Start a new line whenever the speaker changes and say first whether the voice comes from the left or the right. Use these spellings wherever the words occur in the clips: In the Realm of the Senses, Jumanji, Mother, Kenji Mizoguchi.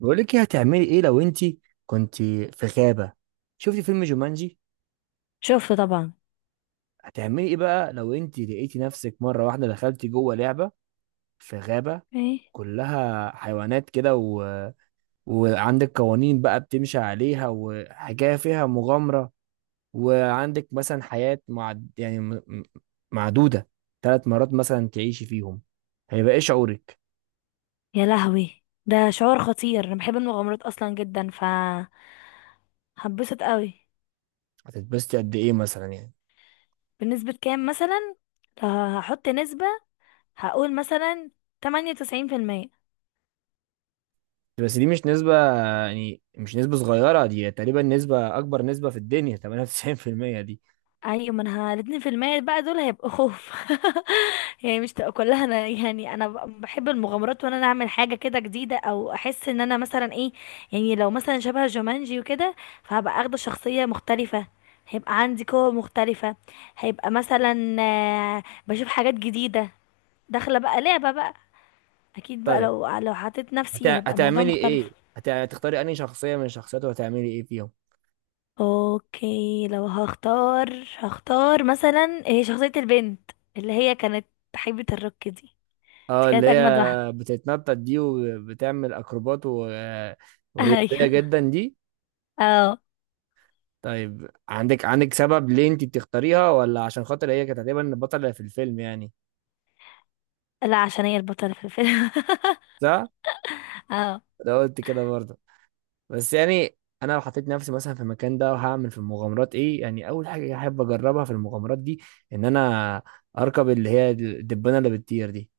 right: بقول لك ايه، هتعملي ايه لو انت كنت في غابة؟ شفتي فيلم جومانجي؟
left: شفته طبعا.
right: هتعملي ايه بقى لو انت لقيتي نفسك مرة واحدة دخلتي جوه لعبة في غابة
left: ايه.
right: كلها حيوانات كده وعندك قوانين بقى بتمشي عليها، وحاجة فيها مغامرة، وعندك مثلا حياة يعني معدودة، 3 مرات مثلا تعيشي فيهم. هيبقى ايه شعورك؟
left: يا لهوي، ده شعور خطير، انا بحب المغامرات اصلا جدا فهتبسط قوي.
right: هتتبسطي قد ايه مثلا يعني؟
left: بنسبة كام مثلا؟ لو هحط نسبة هقول مثلا 98%.
right: بس دي مش نسبة، يعني مش نسبة صغيرة دي، تقريبا نسبة أكبر نسبة في الدنيا 98% دي.
left: ايوه، ما انا الاتنين في المية بقى دول هيبقوا خوف. يعني مش تبقى كلها انا، يعني انا بحب المغامرات، وانا اعمل حاجه كده جديده او احس ان انا مثلا ايه. يعني لو مثلا شبه جومانجي وكده، فهبقى اخده شخصيه مختلفه، هيبقى عندي قوة مختلفة، هيبقى مثلا بشوف حاجات جديدة، داخلة بقى لعبة بقى. أكيد بقى،
right: طيب
left: لو حطيت نفسي هيبقى الموضوع
right: هتعملي إيه؟
left: مختلف.
right: هتختاري أنهي شخصية من الشخصيات وهتعملي إيه فيهم؟
left: اوكي، لو هختار مثلا شخصية البنت اللي هي كانت حبيبة الروك دي. دي
right: اه، اللي
left: كانت
right: هي
left: اجمد واحدة.
right: بتتنطط دي وبتعمل أكروبات ورياضية
left: ايوه.
right: جدا دي.
left: اه.
right: طيب عندك سبب ليه أنت بتختاريها، ولا عشان خاطر هي كانت تقريبا البطلة في الفيلم يعني؟
left: لا، عشان هي البطلة في الفيلم.
right: صح؟
left: اه.
right: ده قلت كده برضه. بس يعني انا لو حطيت نفسي مثلا في المكان ده، وهعمل في المغامرات ايه يعني، اول حاجه احب اجربها في المغامرات دي ان انا اركب اللي هي الدبانه اللي بتطير دي،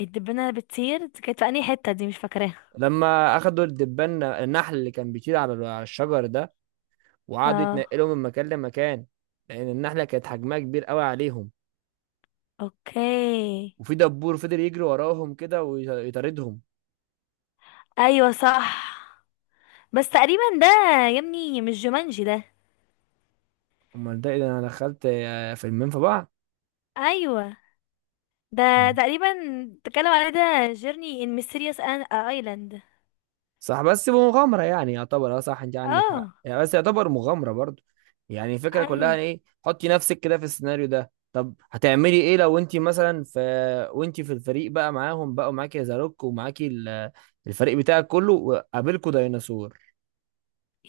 left: الدبانة اللي بتطير دي كانت في انهي حتة؟ دي مش فاكراها.
right: لما اخدوا الدبان النحل اللي كان بيطير على الشجر ده، وقعدوا
left: اه.
right: يتنقلوا من مكان لمكان، لان النحله كانت حجمها كبير قوي عليهم،
left: اوكي.
right: وفي دبور فضل يجري وراهم كده ويطاردهم.
left: ايوه صح. بس تقريبا ده، يا ابني، مش جومانجي ده.
right: امال ده إيه ده، انا دخلت فيلمين في بعض.
left: ايوه، ده تقريبا اتكلم عليه، ده جيرني ان ميستيريوس ايلاند.
right: صح، بس بمغامرة يعني يعتبر صح، انت عندك حق
left: اه.
right: يعني، بس يعتبر مغامرة برضو. يعني الفكرة
left: ايوه.
right: كلها ان ايه، حطي نفسك كده في السيناريو ده، طب هتعملي ايه لو انت مثلا في، وانت في الفريق بقى معاهم بقى، ومعاكي زاروك ومعاكي الفريق بتاعك كله وقابلكوا ديناصور.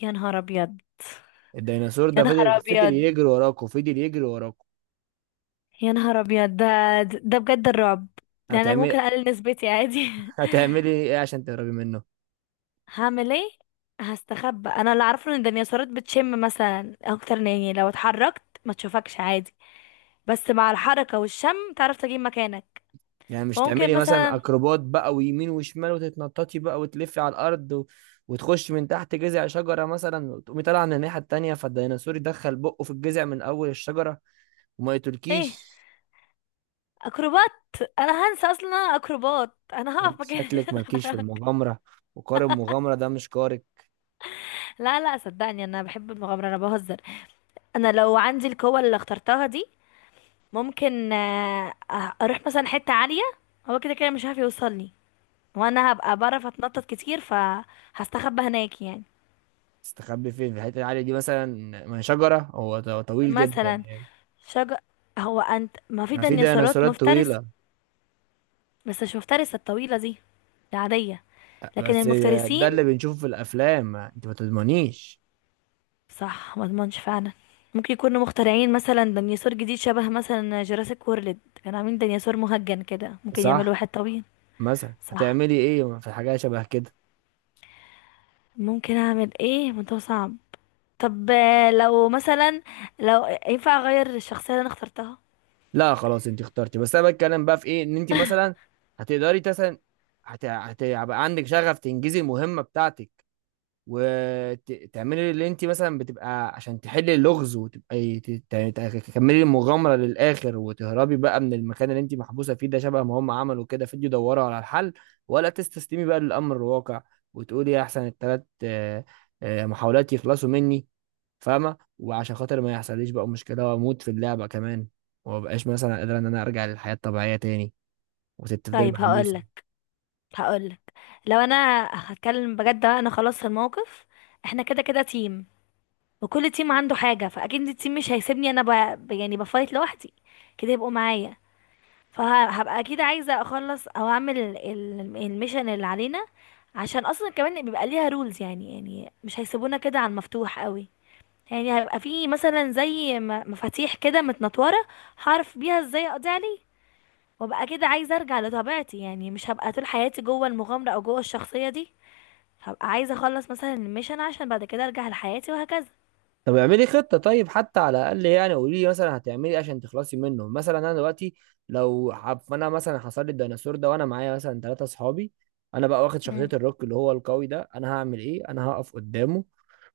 left: يا نهار ابيض،
right: الديناصور
left: يا
right: ده
left: نهار
right: فضل
left: ابيض،
right: يجري وراكوا، فضل يجري وراكوا.
left: يا نهار ابيض ده بجد الرعب. يعني انا
right: هتعملي
left: ممكن اقلل نسبتي عادي.
right: هتعملي ايه عشان تهربي منه؟
left: هعمل ايه؟ هستخبى. انا اللي اعرفه ان الديناصورات بتشم مثلا اكتر من، يعني لو اتحركت ما تشوفكش عادي، بس مع الحركه والشم تعرف تجيب مكانك.
right: يعني مش
left: فممكن
right: تعملي مثلا
left: مثلا.
right: اكروبات بقى، ويمين وشمال، وتتنططي بقى، وتلفي على الارض وتخش من تحت جذع شجره مثلا، وتقومي طالعه من الناحيه التانيه، فالديناصور يدخل بقه في الجذع من اول الشجره وما
left: ايه،
right: يقتلكيش.
left: اكروبات؟ انا هنسى اصلا إن انا اكروبات، انا هقف
right: انت
left: مكاني
right: شكلك
left: عشان
right: مالكيش في
left: اتحرك.
right: المغامره، وقارب المغامره ده مش قارب.
left: لا لا، صدقني انا بحب المغامره، انا بهزر. انا لو عندي القوه اللي اخترتها دي، ممكن اروح مثلا حتة عالية، هو كده كده مش هيعرف يوصلني، وانا هبقى بعرف اتنطط كتير فهستخبى هناك يعني.
right: تستخبي فين في الحته العاليه دي مثلا؟ ما هي شجره، هو طويل جدا
left: مثلا
right: يعني.
left: شجر. هو انت ما في
right: ما في
left: ديناصورات
right: ديناصورات
left: مفترس؟
right: طويله.
left: بس مش مفترسة الطويلة دي، العادية، لكن
right: بس ده
left: المفترسين.
right: اللي بنشوفه في الافلام، انت ما تضمنيش.
left: صح، ما اضمنش فعلا. ممكن يكونوا مخترعين مثلا ديناصور جديد، شبه مثلا جوراسيك وورلد كانوا عاملين ديناصور مهجن كده، ممكن يعملوا
right: صح.
left: واحد طويل.
right: مثلا
left: صح.
right: هتعملي ايه في حاجه شبه كده؟
left: ممكن اعمل ايه؟ ما ده صعب. طب لو مثلا، لو ينفع اغير الشخصية اللي انا اخترتها.
right: لا خلاص، انت اخترتي، بس انا بتكلم بقى في ايه ان انت مثلا هتقدري مثلا هتبقى عندك شغف تنجزي المهمه بتاعتك، وتعملي اللي انت مثلا بتبقى عشان تحلي اللغز، وتبقى تكملي المغامره للاخر، وتهربي بقى من المكان اللي انت محبوسه فيه، ده شبه ما هم عملوا كده فيديو يدوروا على الحل، ولا تستسلمي بقى للامر الواقع، وتقولي احسن الثلاث محاولات يخلصوا مني، فاهمه، وعشان خاطر ما يحصليش بقى مشكله واموت في اللعبه كمان، وما بقاش مثلا قادره ان انا ارجع للحياه الطبيعيه تاني، وتفضلي
left: طيب
right: محبوسه.
left: هقولك. لو انا هتكلم بجد بقى، انا خلاص في الموقف، احنا كده كده تيم، وكل تيم عنده حاجة، فاكيد التيم مش هيسيبني انا يعني بفايت لوحدي كده يبقوا معايا. فهبقى اكيد عايزة اخلص او اعمل الميشن اللي علينا. عشان اصلا كمان بيبقى ليها رولز، يعني مش هيسيبونا كده على المفتوح قوي. يعني هيبقى في مثلا زي مفاتيح كده متنطوره، هعرف بيها ازاي اقضي عليه. وابقى كده عايزه ارجع لطبيعتي، يعني مش هبقى طول حياتي جوه المغامره او جوه الشخصيه دي. هبقى عايزه اخلص مثلا الميشن عشان بعد كده ارجع لحياتي وهكذا.
right: طب اعملي خطه طيب حتى على الاقل، يعني قولي لي مثلا هتعملي ايه عشان تخلصي منه. مثلا انا دلوقتي، لو حب انا مثلا حصل لي الديناصور ده، وانا معايا مثلا 3 اصحابي، انا بقى واخد شخصيه
left: مم.
right: الروك اللي هو القوي ده، انا هعمل ايه؟ انا هقف قدامه،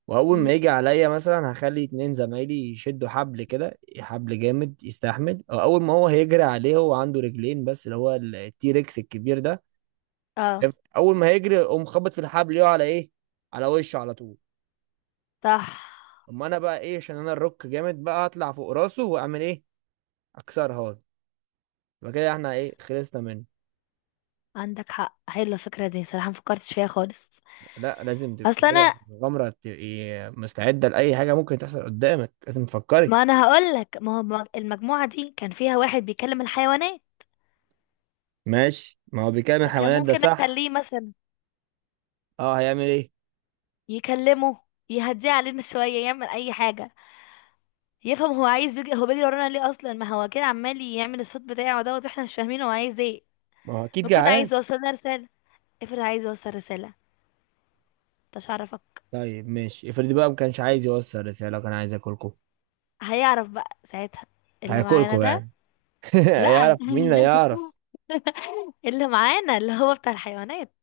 right: واول
left: مم.
right: ما يجي عليا مثلا هخلي 2 زمايلي يشدوا حبل كده، حبل جامد يستحمل، أو اول ما هو هيجري عليه، هو عنده رجلين بس اللي هو التيركس الكبير ده،
left: اه.
right: اول ما هيجري اقوم خبط في الحبل، يقع على ايه؟ على وشه على طول.
left: صح،
right: اما انا بقى ايه، عشان انا الروك جامد بقى، اطلع فوق راسه واعمل ايه، اكسرها هون. يبقى كده احنا ايه، خلصنا منه.
left: عندك حق، حلوه الفكره دي صراحه، مفكرتش فيها خالص.
right: لا، لازم تبقي
left: اصل
right: كده
left: انا،
right: مغامرة، تبقي مستعدة لأي حاجة ممكن تحصل قدامك، لازم تفكري.
left: ما انا هقول لك، ما هو المجموعه دي كان فيها واحد بيكلم الحيوانات،
right: ماشي، ما هو بيكلم
left: فكان
right: الحيوانات ده
left: ممكن
right: صح.
left: اخليه مثلا
right: اه، هيعمل ايه؟
left: يكلمه، يهديه علينا شويه، يعمل اي حاجه، يفهم هو عايز يجي، هو بيجري ورانا ليه اصلا؟ ما هو كده عمال يعمل الصوت بتاعه دوت واحنا مش فاهمين هو عايز ايه.
right: ما هو اكيد
left: بيكون
right: جعان.
left: عايز يوصلنا رساله. افرض عايز يوصل رساله، مش عارفك.
right: طيب ماشي، افرضي بقى ما كانش عايز يوصل رسالة، كان عايز ياكلكوا،
left: هيعرف بقى ساعتها، اللي معانا
right: هياكلكوا
left: ده.
right: يعني.
left: لا.
right: هيعرف مين اللي هيعرف،
left: اللي معانا، اللي هو بتاع الحيوانات.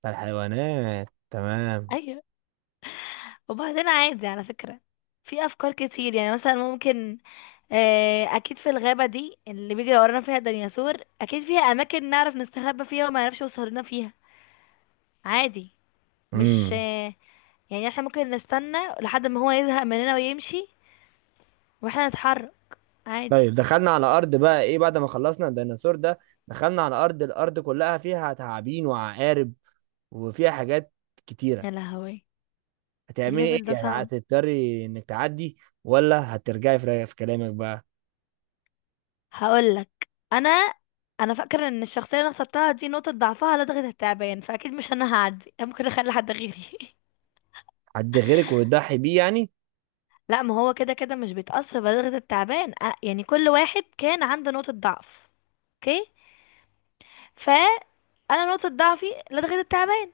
right: بتاع الحيوانات، تمام.
left: ايوه. وبعدين عادي على فكره، في افكار كتير يعني، مثلا ممكن اكيد في الغابه دي اللي بيجري ورانا فيها الديناصور، اكيد فيها اماكن نعرف نستخبى فيها وما يعرفش يوصل لنا فيها عادي. مش
right: امم.
left: يعني احنا ممكن نستنى لحد ما هو يزهق مننا ويمشي واحنا نتحرك عادي.
right: طيب دخلنا على ارض بقى ايه بعد ما خلصنا الديناصور ده، دخلنا على ارض، الارض كلها فيها تعابين وعقارب، وفيها حاجات كتيرة.
left: يا لهوي،
right: هتعملي
left: الليفل ده
right: ايه؟
left: صعب.
right: هتضطري انك تعدي، ولا هترجعي في رأيك، في كلامك بقى.
left: هقولك. انا انا فاكره ان الشخصيه اللي انا اخترتها دي نقطه ضعفها لدغه التعبان، فاكيد مش انا هعدي، أنا ممكن اخلي حد غيري.
right: حد غيرك وتضحي بيه يعني.
left: لا، ما هو كده كده مش بيتاثر بلدغه التعبان، يعني كل واحد كان عنده نقطه ضعف. اوكي. ف انا نقطه ضعفي لدغه التعبان،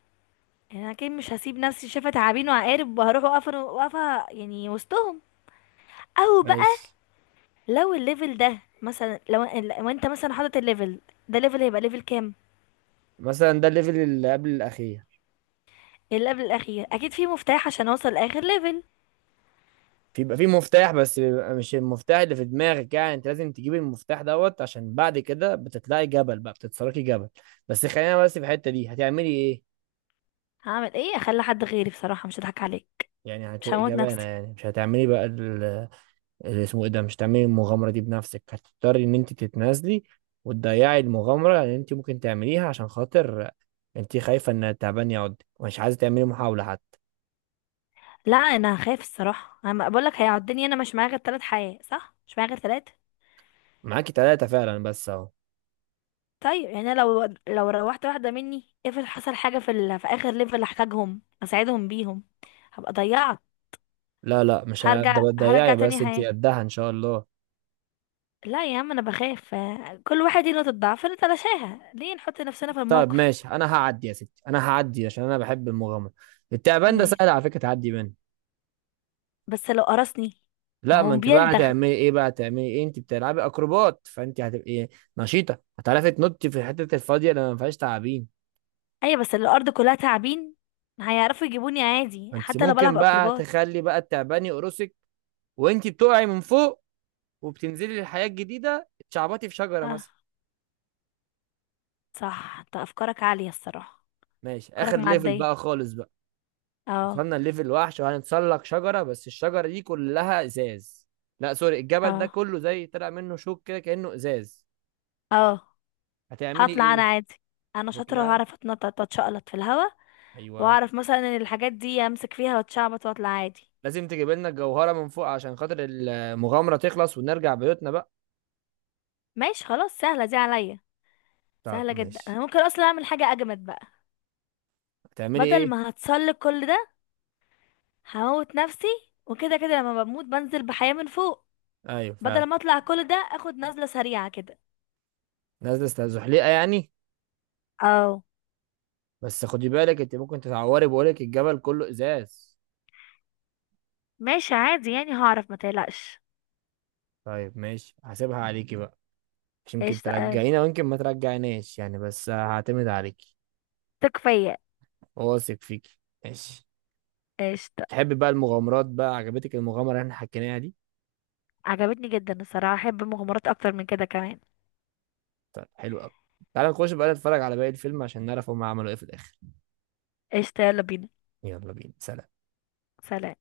left: يعني انا اكيد مش هسيب نفسي شايفه تعابين وعقارب وهروح واقفه يعني وسطهم. او بقى
right: ماشي.
left: لو الليفل ده مثلا لو انت مثلا حاطط الليفل ده، ليفل هيبقى ليفل كام؟
right: مثلا ده الليفل اللي قبل الاخير.
left: اللي قبل الاخير اكيد في مفتاح عشان اوصل لاخر ليفل.
right: بيبقى في مفتاح، بس بيبقى مش المفتاح اللي في دماغك، يعني انت لازم تجيب المفتاح دوت، عشان بعد كده بتطلعي جبل بقى، بتتسلقي جبل، بس خلينا بس في الحتة دي، هتعملي ايه؟
left: هعمل ايه؟ اخلي حد غيري بصراحه، مش هضحك عليك.
right: يعني
left: مش
right: هتبقي
left: هموت
right: جبانة،
left: نفسي.
right: يعني مش هتعملي بقى اللي اسمه ايه ده، مش هتعملي المغامرة دي بنفسك، هتضطري ان انت تتنازلي وتضيعي المغامرة اللي انت ممكن تعمليها، عشان خاطر انت خايفة ان التعبان يعض، ومش عايزة تعملي محاولة حتى.
left: لا، انا هخاف الصراحه، انا بقول لك هيعدني. انا مش معايا غير ثلاث حياه صح؟ مش معايا غير ثلاثه.
right: معاكي تلاتة فعلا بس اهو.
left: طيب يعني أنا لو روحت واحده مني، افرض حصل حاجه في اخر ليفل احتاجهم اساعدهم بيهم، هبقى ضيعت.
right: لا لا، مش
left: هرجع
right: هتضيعي، بس
left: تاني
right: انت
left: حياه.
right: قدها ان شاء الله.
left: لا يا عم، انا بخاف كل واحد ليه نقطة ضعف، نتلاشاها، ليه نحط نفسنا في
right: طب
left: الموقف.
right: ماشي، انا هعدي يا ستي، انا هعدي عشان انا بحب المغامره. التعبان ده
left: ما-
right: سهل على فكره، تعدي منه.
left: بس لو قرصني. ما
right: لا،
left: هو
right: ما انت بقى
left: بيلدغ.
right: هتعملي ايه بقى، هتعملي ايه، انت بتلعبي اكروبات فانت هتبقي نشيطه، هتعرفي تنطي في الحته الفاضيه اللي ما فيهاش تعابين.
left: ايوه بس الارض كلها تعابين، هيعرفوا يجيبوني عادي
right: ما انت
left: حتى لو بلعب
right: ممكن بقى
left: اكروبات.
right: تخلي بقى التعبان يقرصك، وانت بتقعي من فوق، وبتنزلي للحياه الجديده، تشعبطي في شجره مثلا.
left: اه. صح، انت افكارك عالية الصراحة،
right: ماشي،
left: افكارك
right: اخر ليفل
left: معدية.
right: بقى خالص بقى،
left: اه.
right: وصلنا لليفل وحش، وهنتسلق شجرة، بس الشجرة دي كلها ازاز. لا سوري، الجبل ده
left: اه.
right: كله زي طلع منه شوك كده كأنه ازاز.
left: اه.
right: هتعملي
left: هطلع انا
right: ايه؟
left: عادي. انا شاطرة
right: هتطلعي؟
left: وهعرف اتنطط واتشقلط في الهوا،
right: ايوه.
left: واعرف مثلا ان الحاجات دي امسك فيها واتشعبط واطلع عادي.
right: لازم تجيب لنا الجوهرة من فوق عشان خاطر المغامرة تخلص ونرجع بيوتنا بقى.
left: ماشي، خلاص سهلة دي عليا.
right: طب
left: سهلة جدا،
right: ماشي.
left: انا ممكن اصلا اعمل حاجة اجمد بقى.
right: هتعملي
left: بدل
right: ايه؟
left: ما هتسلق كل ده، هموت نفسي، وكده كده لما بموت بنزل بحياة من فوق.
right: ايوه
left: بدل
right: فعلا.
left: ما اطلع كل ده اخد نزلة سريعة كده.
right: نازلة استزحليقة يعني؟
left: اه.
right: بس خدي بالك انت ممكن تتعوري، بقولك الجبل كله ازاز.
left: ماشي عادي يعني، هعرف ما تقلقش.
right: طيب ماشي، هسيبها عليكي بقى، مش يمكن
left: قشطة اوي.
right: ترجعينا ويمكن ما ترجعيناش يعني، بس هعتمد عليكي.
left: ثق فيا.
right: واثق فيكي. ماشي.
left: قشطة.
right: تحبي بقى المغامرات بقى، عجبتك المغامرة اللي احنا حكيناها دي؟
left: عجبتني جدا الصراحة، احب مغامرات اكتر من كده كمان.
right: طيب حلو قوي. تعالى نخش بقى نتفرج على باقي الفيلم عشان نعرف هم عملوا ايه في الاخر.
left: قشطة، يلا بينا.
right: يلا بينا، سلام.
left: سلام.